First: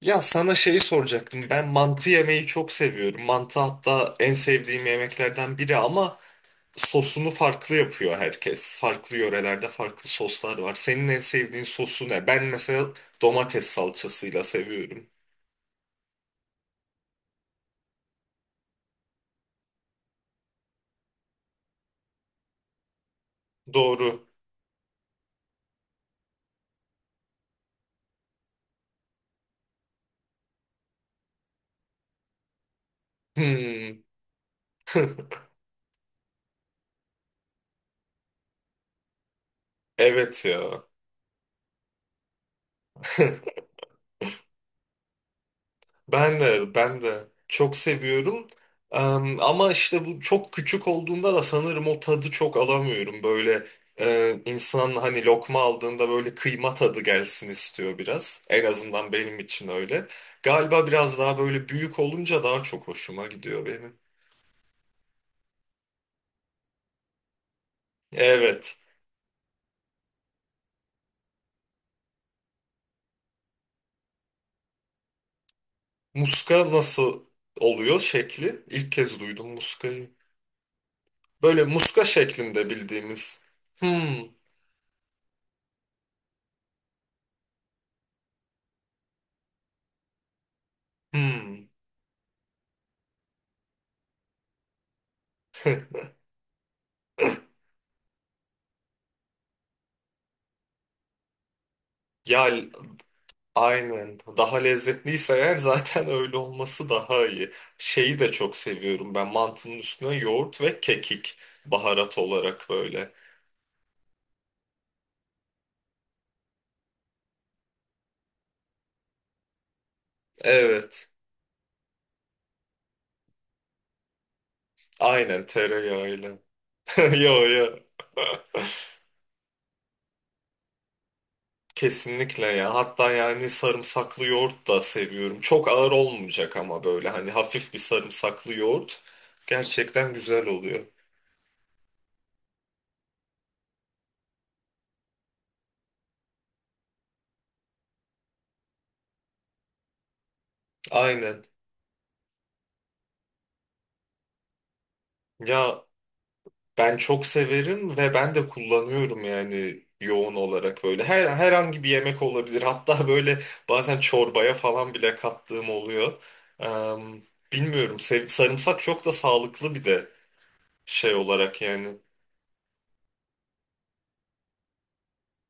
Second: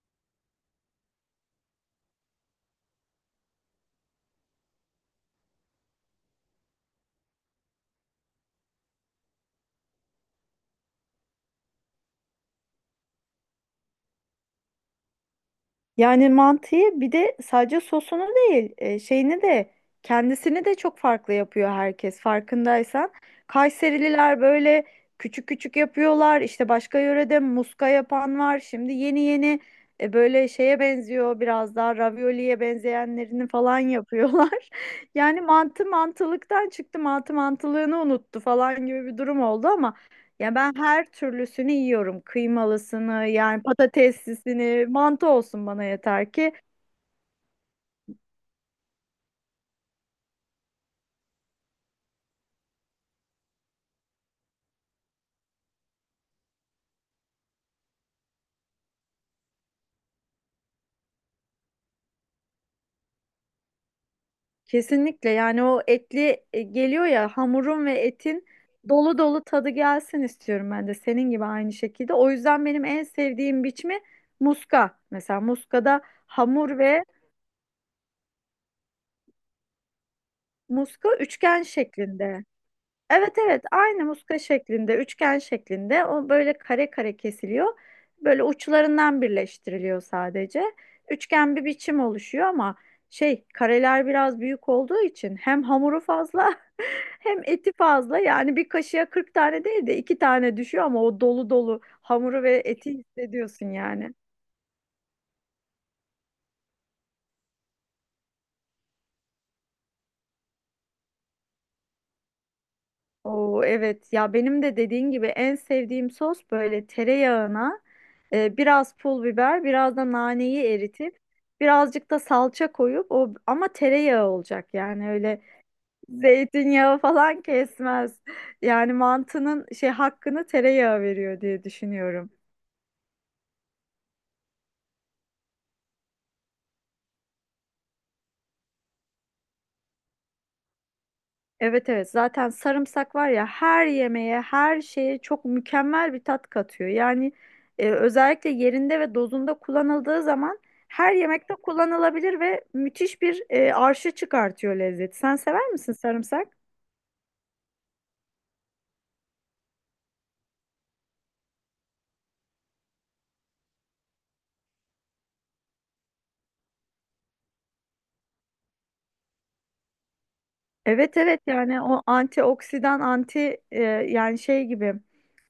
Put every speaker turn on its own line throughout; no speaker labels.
Ya sana şeyi soracaktım. Ben mantı yemeyi çok seviyorum. Mantı hatta en sevdiğim yemeklerden biri ama sosunu farklı yapıyor herkes. Farklı yörelerde farklı soslar var. Senin en sevdiğin sosu ne? Ben mesela domates salçasıyla seviyorum.
Yani mantıyı bir de sadece sosunu değil, şeyini de kendisini de çok farklı yapıyor herkes farkındaysan.
Doğru.
Kayserililer böyle küçük küçük yapıyorlar. İşte başka yörede muska yapan var. Şimdi yeni yeni böyle şeye benziyor biraz daha ravioliye benzeyenlerini falan
Hmm,
yapıyorlar. Yani mantı mantılıktan çıktı, mantı mantılığını unuttu falan gibi bir durum oldu ama
evet
ya ben
ya.
her türlüsünü yiyorum. Kıymalısını, yani patateslisini, mantı olsun bana yeter
Ben
ki.
de ben de çok seviyorum. Ama işte bu çok küçük olduğunda da sanırım o tadı çok alamıyorum. Böyle insan hani lokma aldığında böyle kıyma tadı gelsin istiyor biraz. En azından benim için öyle. Galiba biraz daha böyle büyük olunca daha çok hoşuma gidiyor benim.
Kesinlikle yani o etli geliyor ya hamurun ve etin
Evet.
dolu dolu tadı gelsin istiyorum ben de senin gibi aynı şekilde. O yüzden benim en sevdiğim biçimi muska. Mesela muskada
Muska
hamur ve
nasıl oluyor şekli? İlk kez duydum muskayı.
muska üçgen
Böyle muska
şeklinde.
şeklinde
Evet
bildiğimiz.
evet aynı
Hmm,
muska şeklinde, üçgen şeklinde o böyle kare kare kesiliyor. Böyle uçlarından birleştiriliyor sadece. Üçgen bir
hmm.
biçim oluşuyor ama şey kareler biraz büyük olduğu için hem hamuru fazla hem eti fazla. Yani bir kaşığa 40 tane değil de 2 tane düşüyor ama o dolu dolu hamuru
Ya
ve eti hissediyorsun yani.
aynen. Daha lezzetliyse eğer zaten öyle olması daha iyi. Şeyi de çok seviyorum ben. Mantının üstüne yoğurt ve kekik baharat olarak böyle.
Oo, evet ya benim de dediğin gibi en sevdiğim sos böyle tereyağına biraz pul biber biraz da naneyi
Evet.
eritip birazcık da salça koyup o ama tereyağı olacak yani öyle
Aynen tereyağıyla.
zeytinyağı falan
Yo yo.
kesmez. Yani mantının şey hakkını tereyağı veriyor diye düşünüyorum.
Kesinlikle ya. Hatta yani sarımsaklı yoğurt da seviyorum. Çok ağır olmayacak ama böyle hani hafif bir sarımsaklı yoğurt gerçekten güzel oluyor.
Evet evet zaten sarımsak var ya her yemeğe her şeye çok mükemmel bir tat katıyor. Yani özellikle yerinde ve dozunda kullanıldığı zaman her
Aynen.
yemekte kullanılabilir ve müthiş bir arşı çıkartıyor lezzeti. Sen sever
Ya
misin sarımsak?
ben çok severim ve ben de kullanıyorum yani yoğun olarak böyle. Herhangi bir yemek olabilir. Hatta böyle bazen çorbaya falan bile kattığım oluyor. Em, bilmiyorum. Sarımsak çok da sağlıklı bir de şey
Evet evet
olarak
yani
yani.
o antioksidan anti yani şey gibi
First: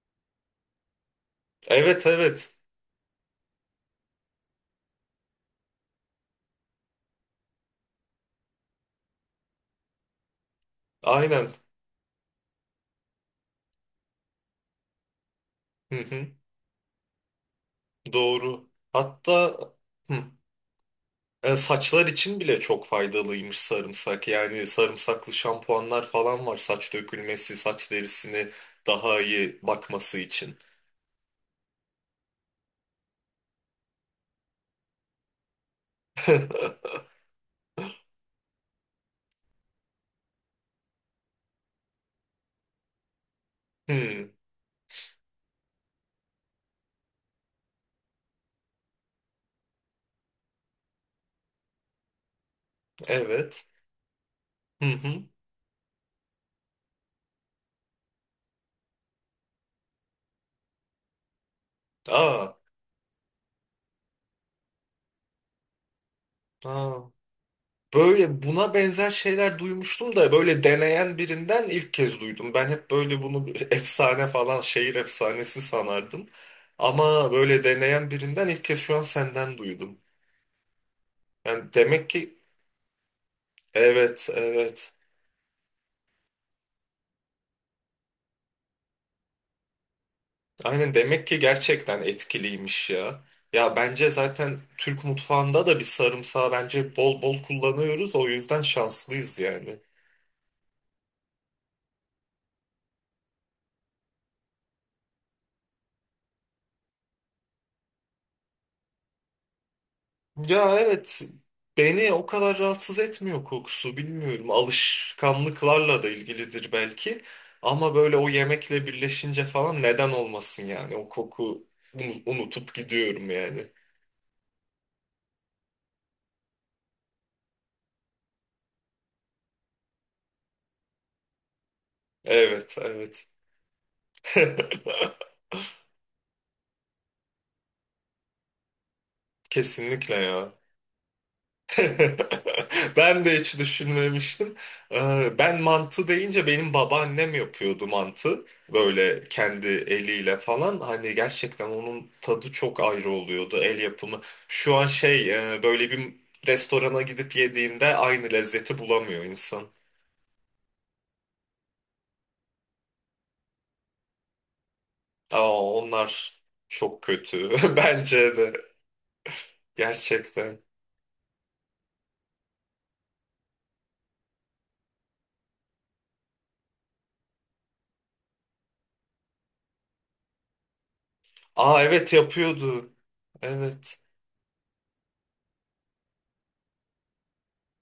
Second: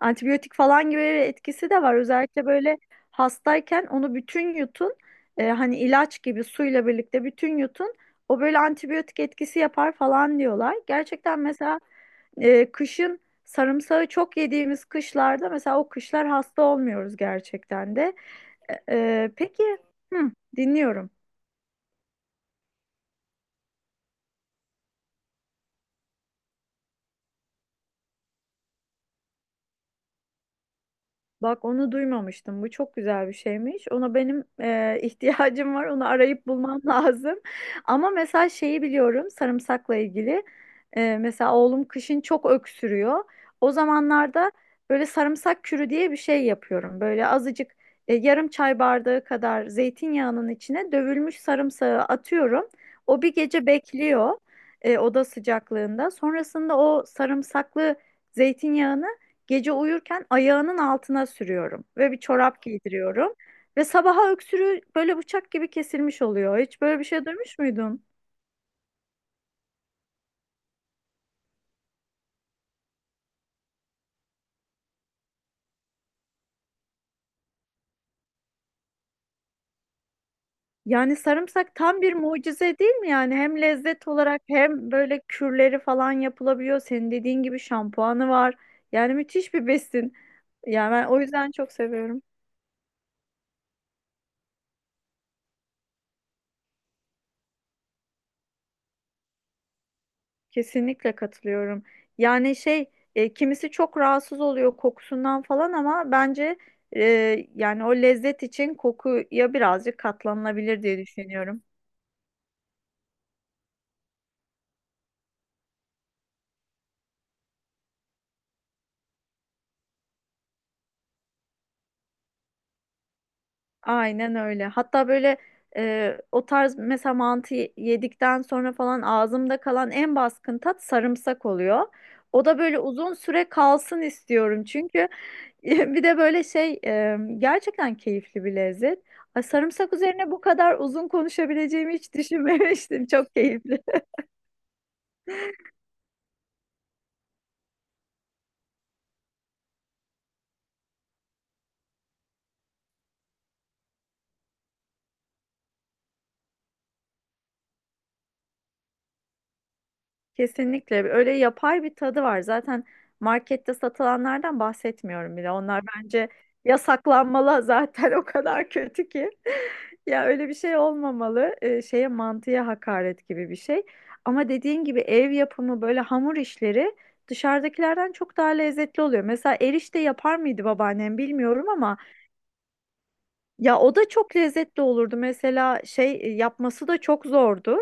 antibiyotik falan gibi bir etkisi de var.
Evet
Özellikle
evet.
böyle hastayken onu bütün yutun hani ilaç gibi suyla birlikte bütün yutun o böyle antibiyotik etkisi yapar falan diyorlar. Gerçekten
Aynen.
mesela kışın sarımsağı çok yediğimiz kışlarda mesela o
Hı hı,
kışlar hasta olmuyoruz gerçekten de.
doğru. Hatta
Peki
hı,
hı, dinliyorum.
saçlar için bile çok faydalıymış sarımsak. Yani sarımsaklı şampuanlar falan var saç dökülmesi, saç derisini daha iyi bakması için.
Bak onu duymamıştım. Bu çok güzel bir şeymiş. Ona benim ihtiyacım var. Onu arayıp bulmam lazım. Ama mesela şeyi biliyorum sarımsakla ilgili. E, mesela oğlum kışın çok öksürüyor. O
Hmm,
zamanlarda böyle sarımsak kürü diye bir şey yapıyorum. Böyle azıcık yarım çay bardağı kadar zeytinyağının içine dövülmüş sarımsağı atıyorum. O bir
evet.
gece bekliyor
Hı hı.
oda sıcaklığında. Sonrasında o sarımsaklı zeytinyağını gece uyurken ayağının altına sürüyorum ve bir
Aa,
çorap giydiriyorum. Ve sabaha öksürüğü böyle bıçak gibi kesilmiş oluyor. Hiç
aa.
böyle bir şey duymuş muydun?
Böyle buna benzer şeyler duymuştum da böyle deneyen birinden ilk kez duydum. Ben hep böyle bunu bir efsane falan şehir efsanesi sanardım. Ama böyle deneyen birinden ilk kez şu an senden duydum.
Yani
Yani
sarımsak tam
demek
bir
ki
mucize değil mi yani? Hem lezzet
evet
olarak hem
evet.
böyle kürleri falan yapılabiliyor. Senin dediğin gibi şampuanı var. Yani müthiş bir besin. Yani
Aynen
ben o
demek ki
yüzden çok
gerçekten
seviyorum.
etkiliymiş ya. Ya bence zaten Türk mutfağında da bir sarımsağı bence bol bol kullanıyoruz. O yüzden şanslıyız yani.
Kesinlikle katılıyorum. Yani şey kimisi çok rahatsız oluyor kokusundan falan ama bence yani o lezzet için kokuya birazcık
Ya
katlanılabilir diye
evet,
düşünüyorum.
beni o kadar rahatsız etmiyor kokusu, bilmiyorum alışkanlıklarla da ilgilidir belki ama böyle o yemekle birleşince falan neden olmasın yani o koku, unutup gidiyorum yani.
Aynen öyle. Hatta böyle o tarz mesela mantı yedikten sonra falan ağzımda kalan en baskın tat sarımsak oluyor. O da
Evet
böyle uzun
evet.
süre kalsın istiyorum çünkü bir de böyle şey gerçekten keyifli bir lezzet. Ay, sarımsak
Kesinlikle
üzerine bu
ya.
kadar uzun konuşabileceğimi hiç düşünmemiştim.
Ben
Çok
de hiç
keyifli.
düşünmemiştim. Ben mantı deyince benim babaannem yapıyordu mantı. Böyle kendi eliyle falan. Hani gerçekten onun tadı çok ayrı oluyordu el yapımı. Şu an şey böyle bir restorana gidip yediğinde aynı lezzeti bulamıyor insan.
Kesinlikle öyle yapay bir tadı var. Zaten markette satılanlardan bahsetmiyorum bile.
Aa,
Onlar bence
onlar çok kötü
yasaklanmalı zaten o
bence de
kadar kötü ki. Ya öyle bir
gerçekten.
şey olmamalı. Şeye mantıya hakaret gibi bir şey. Ama dediğin gibi ev yapımı böyle hamur işleri dışarıdakilerden çok daha lezzetli oluyor. Mesela erişte yapar mıydı babaannem bilmiyorum
Aa
ama
evet yapıyordu.
ya o
Evet.
da çok lezzetli olurdu. Mesela şey yapması da çok zordu.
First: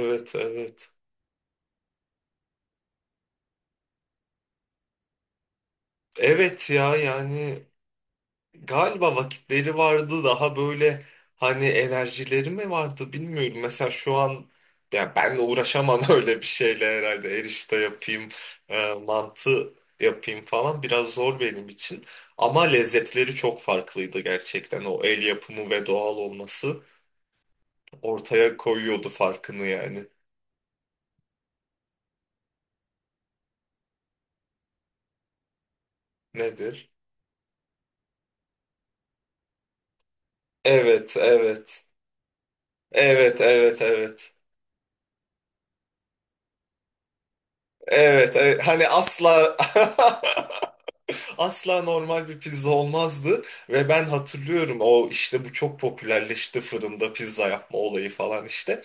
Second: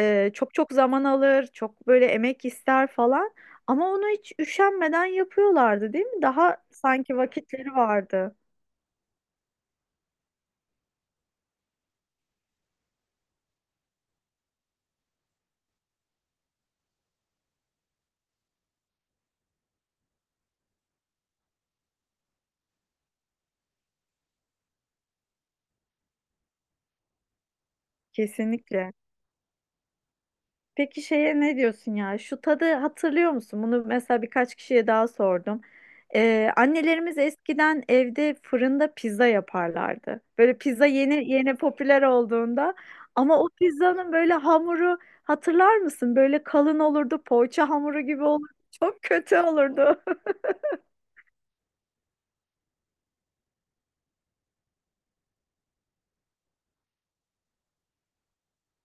Çok çok
evet.
zaman alır, çok böyle emek ister falan. Ama onu hiç üşenmeden yapıyorlardı, değil mi? Daha
Evet ya
sanki
yani
vakitleri vardı.
galiba vakitleri vardı daha böyle hani enerjileri mi vardı bilmiyorum. Mesela şu an ya ben de uğraşamam öyle bir şeyle herhalde erişte yapayım, mantı yapayım falan biraz zor benim için. Ama lezzetleri çok farklıydı gerçekten. O el yapımı ve doğal olması ortaya
Kesinlikle.
koyuyordu farkını yani.
Peki şeye ne diyorsun ya? Şu tadı hatırlıyor musun? Bunu mesela birkaç kişiye daha sordum.
Nedir?
Annelerimiz eskiden evde fırında pizza yaparlardı. Böyle pizza
Evet,
yeni yeni
evet.
popüler olduğunda. Ama
Evet,
o
evet,
pizzanın böyle
evet.
hamuru hatırlar mısın? Böyle kalın olurdu, poğaça hamuru gibi
Evet,
olurdu.
evet. Hani
Çok kötü
asla
olurdu.
asla normal bir pizza olmazdı. Ve ben hatırlıyorum o işte bu çok popülerleşti fırında pizza yapma olayı falan işte.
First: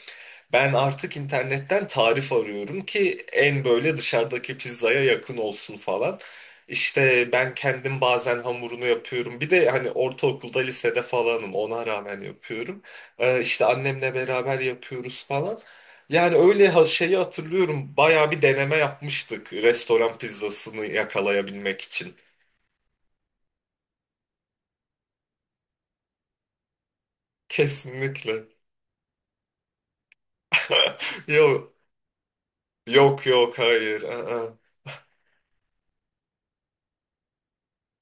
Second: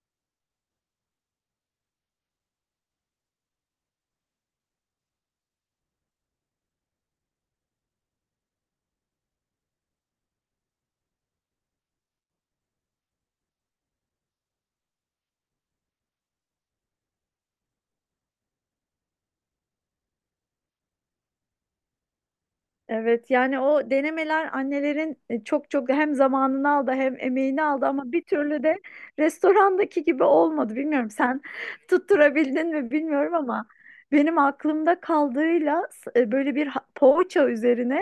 Ben artık internetten tarif arıyorum ki en böyle dışarıdaki pizzaya yakın olsun falan. İşte ben kendim bazen hamurunu yapıyorum. Bir de hani ortaokulda, lisede falanım. Ona rağmen yapıyorum. İşte annemle beraber yapıyoruz falan. Yani öyle şeyi hatırlıyorum. Bayağı bir deneme yapmıştık restoran pizzasını yakalayabilmek için.
Evet yani o denemeler annelerin çok çok hem zamanını aldı hem emeğini aldı ama bir
Kesinlikle.
türlü de restorandaki gibi olmadı. Bilmiyorum sen
Yok.
tutturabildin mi
Yok
bilmiyorum
yok
ama
hayır.
benim
Aa.
aklımda kaldığıyla böyle bir poğaça üzerine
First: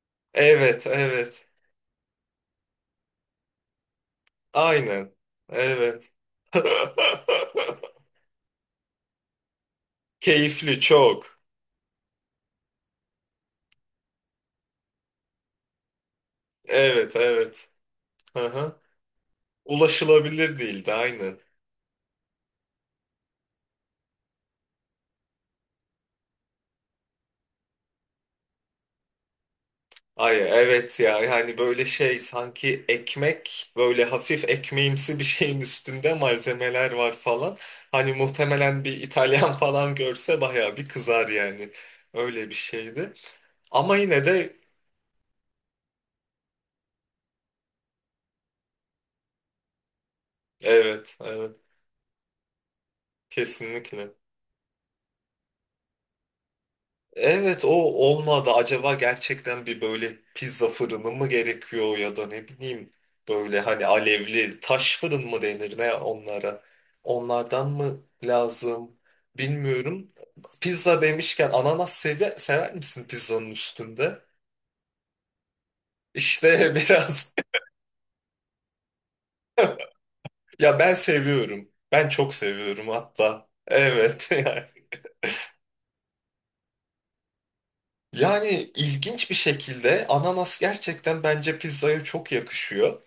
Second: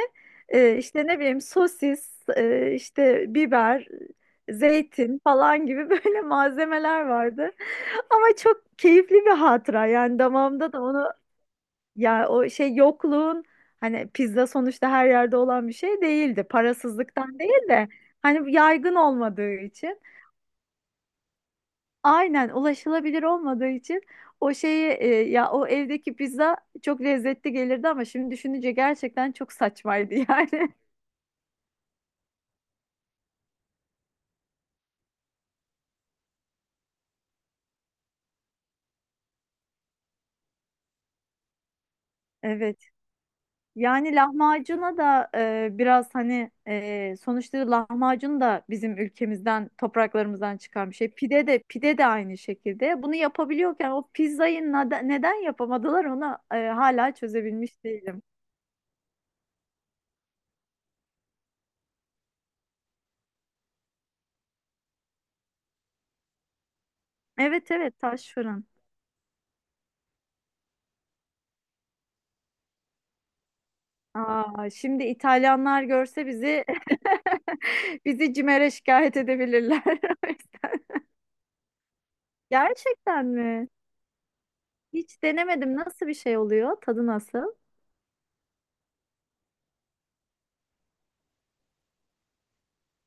Evet
işte ne bileyim
evet.
sosis, işte biber,
Aynen.
zeytin falan gibi
Evet.
böyle malzemeler vardı. Ama çok keyifli bir hatıra yani damağımda
Keyifli
da onu
çok.
ya o şey yokluğun hani pizza sonuçta her yerde olan bir şey değildi.
Evet
Parasızlıktan değil
evet.
de hani
Aha.
yaygın olmadığı için
Ulaşılabilir değildi aynen.
aynen ulaşılabilir olmadığı için o şeyi ya o evdeki pizza çok lezzetli gelirdi ama şimdi düşününce gerçekten çok saçmaydı
Ay
yani.
evet ya yani böyle şey sanki ekmek böyle hafif ekmeğimsi bir şeyin üstünde malzemeler var falan. Hani muhtemelen bir İtalyan falan görse bayağı bir kızar yani. Öyle bir
Evet.
şeydi. Ama
Yani
yine de
lahmacuna da biraz hani sonuçta lahmacun da bizim ülkemizden, topraklarımızdan çıkan bir şey.
evet,
Pide
evet.
de pide de aynı şekilde. Bunu yapabiliyorken o
Kesinlikle.
pizzayı neden yapamadılar onu hala
Evet, o
çözebilmiş değilim.
olmadı. Acaba gerçekten bir böyle pizza fırını mı gerekiyor ya da ne bileyim böyle hani alevli taş fırın mı denir ne onlara? Onlardan
Evet evet
mı
taş fırın.
lazım? Bilmiyorum. Pizza demişken ananas sever misin pizzanın üstünde?
Aa, şimdi İtalyanlar görse bizi
İşte biraz.
bizi CİMER'e şikayet edebilirler.
Ya ben seviyorum. Ben çok seviyorum
Gerçekten
hatta.
mi?
Evet.
Hiç denemedim. Nasıl bir şey oluyor? Tadı nasıl?
Yani ilginç bir şekilde ananas gerçekten bence pizzaya çok yakışıyor.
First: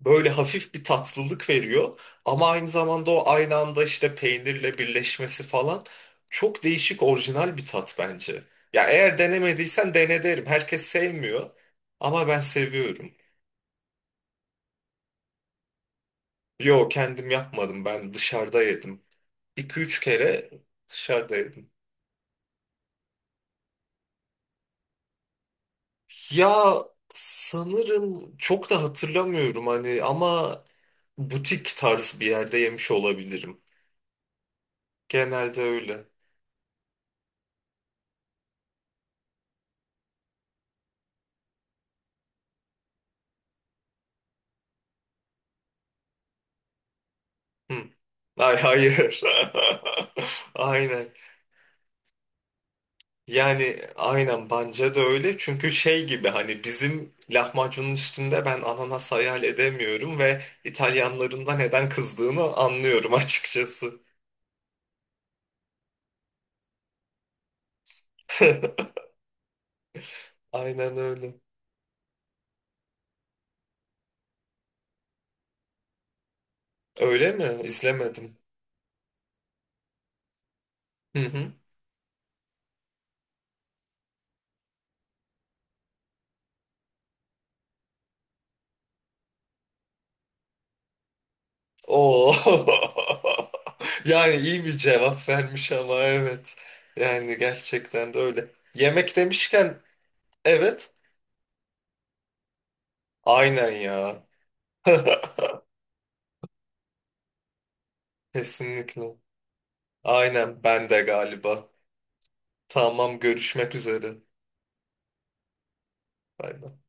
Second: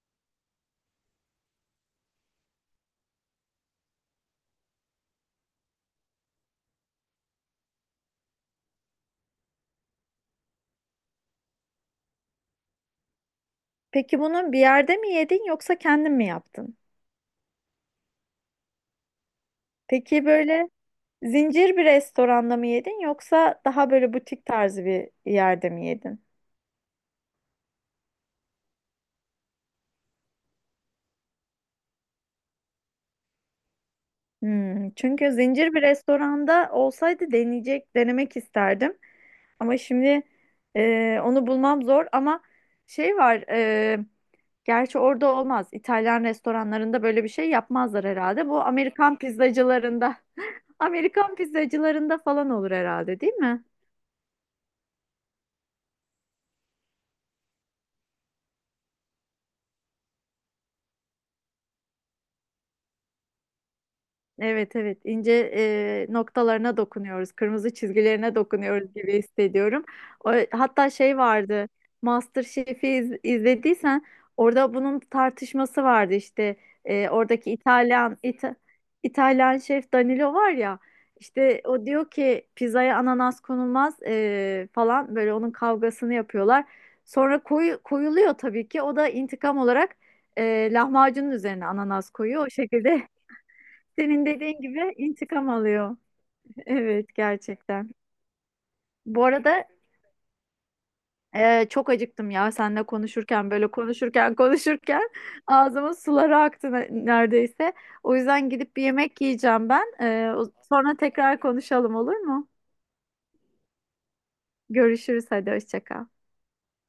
Böyle hafif bir tatlılık veriyor ama aynı zamanda o aynı anda işte peynirle birleşmesi falan çok değişik orijinal bir tat bence. Ya eğer denemediysen dene derim. Herkes sevmiyor ama ben seviyorum.
Peki bunu bir yerde mi yedin yoksa kendin mi yaptın?
Yo kendim yapmadım ben dışarıda yedim. 2 üç
Peki
kere
böyle
dışarıda yedim.
zincir bir restoranda mı yedin yoksa daha böyle butik tarzı bir yerde mi yedin?
Ya sanırım çok da hatırlamıyorum hani ama butik tarz bir yerde yemiş olabilirim.
Hmm, çünkü
Genelde
zincir bir
öyle.
restoranda olsaydı deneyecek, denemek isterdim. Ama şimdi onu bulmam zor ama şey var gerçi orada olmaz. İtalyan restoranlarında böyle bir şey
Hı.
yapmazlar herhalde.
Ay
Bu Amerikan
hayır.
pizzacılarında
Aynen.
Amerikan pizzacılarında falan olur herhalde değil mi?
Yani aynen bence de öyle. Çünkü şey gibi hani bizim lahmacunun üstünde ben ananas hayal edemiyorum ve İtalyanların da neden kızdığını anlıyorum açıkçası.
Evet evet ince noktalarına dokunuyoruz, kırmızı çizgilerine dokunuyoruz gibi hissediyorum. O, hatta
Aynen
şey
öyle.
vardı, izlediysen orada bunun tartışması vardı işte
Öyle
oradaki
mi? İzlemedim.
İtalyan şef Danilo var ya
Hı hı.
işte o diyor ki pizzaya ananas konulmaz falan böyle onun kavgasını yapıyorlar. Sonra koyuluyor tabii ki o da intikam olarak lahmacunun üzerine ananas
Oo.
koyuyor o şekilde. Senin
Yani
dediğin
iyi bir
gibi
cevap
intikam
vermiş ama
alıyor.
evet.
Evet
Yani
gerçekten.
gerçekten de öyle. Yemek
Bu arada
demişken evet.
çok acıktım ya seninle konuşurken
Aynen
böyle
ya.
konuşurken konuşurken ağzımın suları aktı neredeyse. O yüzden gidip bir
Kesinlikle.
yemek yiyeceğim ben.
Aynen ben
Sonra
de
tekrar
galiba.
konuşalım olur mu?
Tamam görüşmek üzere.
Görüşürüz hadi hoşça kal.
Bay bay.